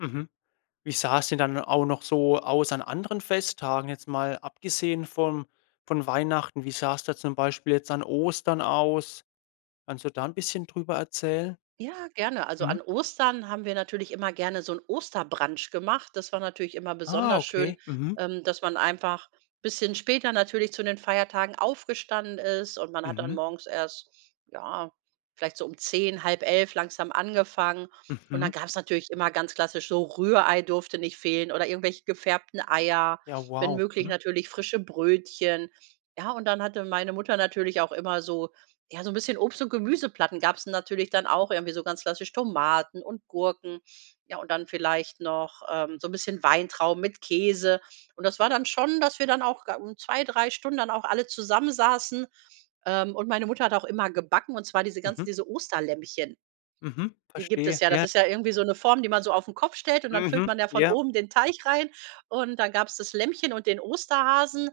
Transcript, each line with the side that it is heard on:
left: Mhm. Wie sah es denn dann auch noch so aus an anderen Festtagen, jetzt mal abgesehen von von Weihnachten? Wie sah es da zum Beispiel jetzt an Ostern aus? Kannst du da 'n bisschen drüber erzählen?
right: Ja, gerne. Also
left: Mhm.
right: an Ostern haben wir natürlich immer gerne so 'n Osterbrunch gemacht. Das war natürlich immer
left: Ah,
right: besonders schön,
left: okay. Mhm.
right: ähm, dass man einfach bisschen später natürlich zu den Feiertagen aufgestanden ist und man hat dann
left: Mhm.
right: morgens erst, ja, vielleicht so um 10:00, 10:30 langsam angefangen und dann
left: Mhm.
right: gab's natürlich immer ganz klassisch so Rührei durfte nicht fehlen oder irgendwelche gefärbten Eier,
left: Ja
right: wenn
left: wow.
right: möglich
left: Mhm.
right: natürlich frische Brötchen. Ja, und dann hatte meine Mutter natürlich auch immer so ja, so 'n bisschen Obst und Gemüseplatten gab's natürlich dann auch irgendwie so ganz klassisch Tomaten und Gurken, ja, und dann vielleicht noch, ähm, so 'n bisschen Weintrauben mit Käse und das war dann schon, dass wir dann auch da un 2, 3 Stunden dann auch alle zusammen saßen, ähm, und meine Mutter hat auch immer gebacken, und zwar diese ganzen
left: Mhm.
right: diese Osterlämmchen.
left: Mhm.
right: Die gibt
left: Verstehe.
right: es. Ja, das
left: Ja.
right: ist ja irgendwie so 'ne Form, die man so auf 'n Kopf stellt, und dann füllt
left: Mhm.
right: man ja von
left: Ja.
right: oben den Teig rein, und dann gab's das Lämmchen und den Osterhasen.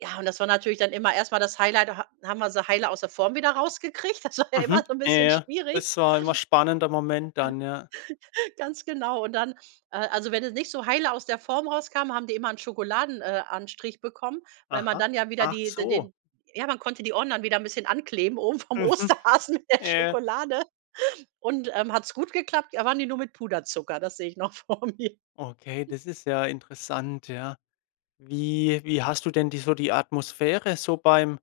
right: Ja, und das war natürlich dann immer erst mal das Highlight da ha haben wir sie heile aus der Form wieder rausgekriegt das war ja immer
left: Mhm.
right: so 'n
left: Ja,
right: bisschen
left: ja.
right: schwierig.
left: Es war immer spannender Moment dann, ja.
right: Ganz genau, und dann äh, also wenn es nicht so heile aus der Form rauskam, haben die immer 'n Schokoladen äh, anstrich bekommen, weil man
left: Aha.
right: dann ja wieder
left: Ach
right: die d
left: so.
right: den ja, man konnte die Ohren dann wieder bisschen ankleben oben vom
left: Mhm.
right: Osterhasen mit der
left: Ja.
right: Schokolade, und, ähm, hat's gut geklappt, dann waren die nur mit Puderzucker das sehe ich noch vor mir.
left: Okay, das ist ja interessant, ja. Wie wie hast du denn die so die Atmosphäre so beim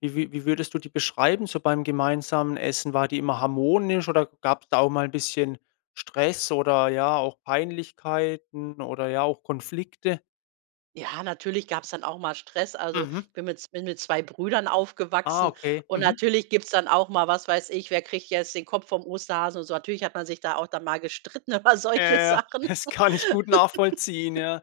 left: wie wie wie würdest du die beschreiben so beim gemeinsamen Essen? War die immer harmonisch oder gab's da auch mal bisschen Stress oder, ja, auch Peinlichkeiten oder, ja, auch Konflikte?
right: Ja, natürlich gab's dann auch mal Stress. Also,
left: Mhm.
right: ich bin mit z bin mit 2 Brüdern
left: Ah,
right: aufgewachsen
left: okay.
right: und
left: Mhm.
right: natürlich gibt's dann auch mal was weiß ich, wer kriegt jetzt den Kopf vom Osterhasen und so. Natürlich hat man sich da auch dann mal gestritten über solche
left: Äh,
right: Sachen
left: das kann ich gut nachvollziehen, ja,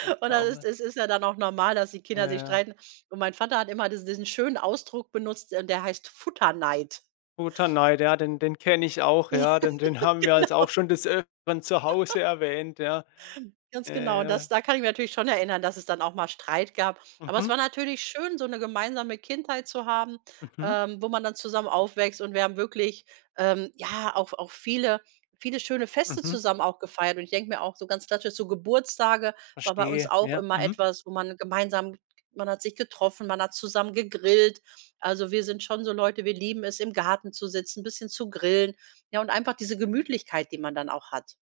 left: dass
right: und
left: da
right: dann
left: auch
right: ist
left: mal
right: es ist ja dann auch normal, dass die
left: Ja,
right: Kinder sich
left: ja.
right: streiten, und mein Vater hat immer dies diesen schönen Ausdruck benutzt, und der heißt Futterneid.
left: Futterneid, ja, den den kenne ich auch,
right: Ja,
left: ja, den den haben wir also auch
right: genau.
left: schon das Öfteren zu Hause erwähnt, ja.
right: Ganz
left: Ja,
right: genau, und
left: ja.
right: das da kann ich mich natürlich schon erinnern, dass es dann auch mal Streit gab, aber es
left: Mhm.
right: war natürlich schön, so 'ne gemeinsame Kindheit zu haben,
left: Mhm.
right: ähm, wo man dann zusammen aufwächst und wir haben wirklich, ähm, ja, auch auch viele viele schöne Feste
left: Mhm.
right: zusammen auch gefeiert und ich denke mir auch so ganz klassisch, so Geburtstage war bei uns
left: Verstehe.
right: auch
left: Ja.
right: immer
left: Mhm.
right: etwas, wo man gemeinsam man hat sich getroffen, man hat zusammen gegrillt also, wir sind schon so Leute, wir lieben es, im Garten zu sitzen, 'n bisschen zu grillen, ja, und einfach diese Gemütlichkeit, die man dann auch hat.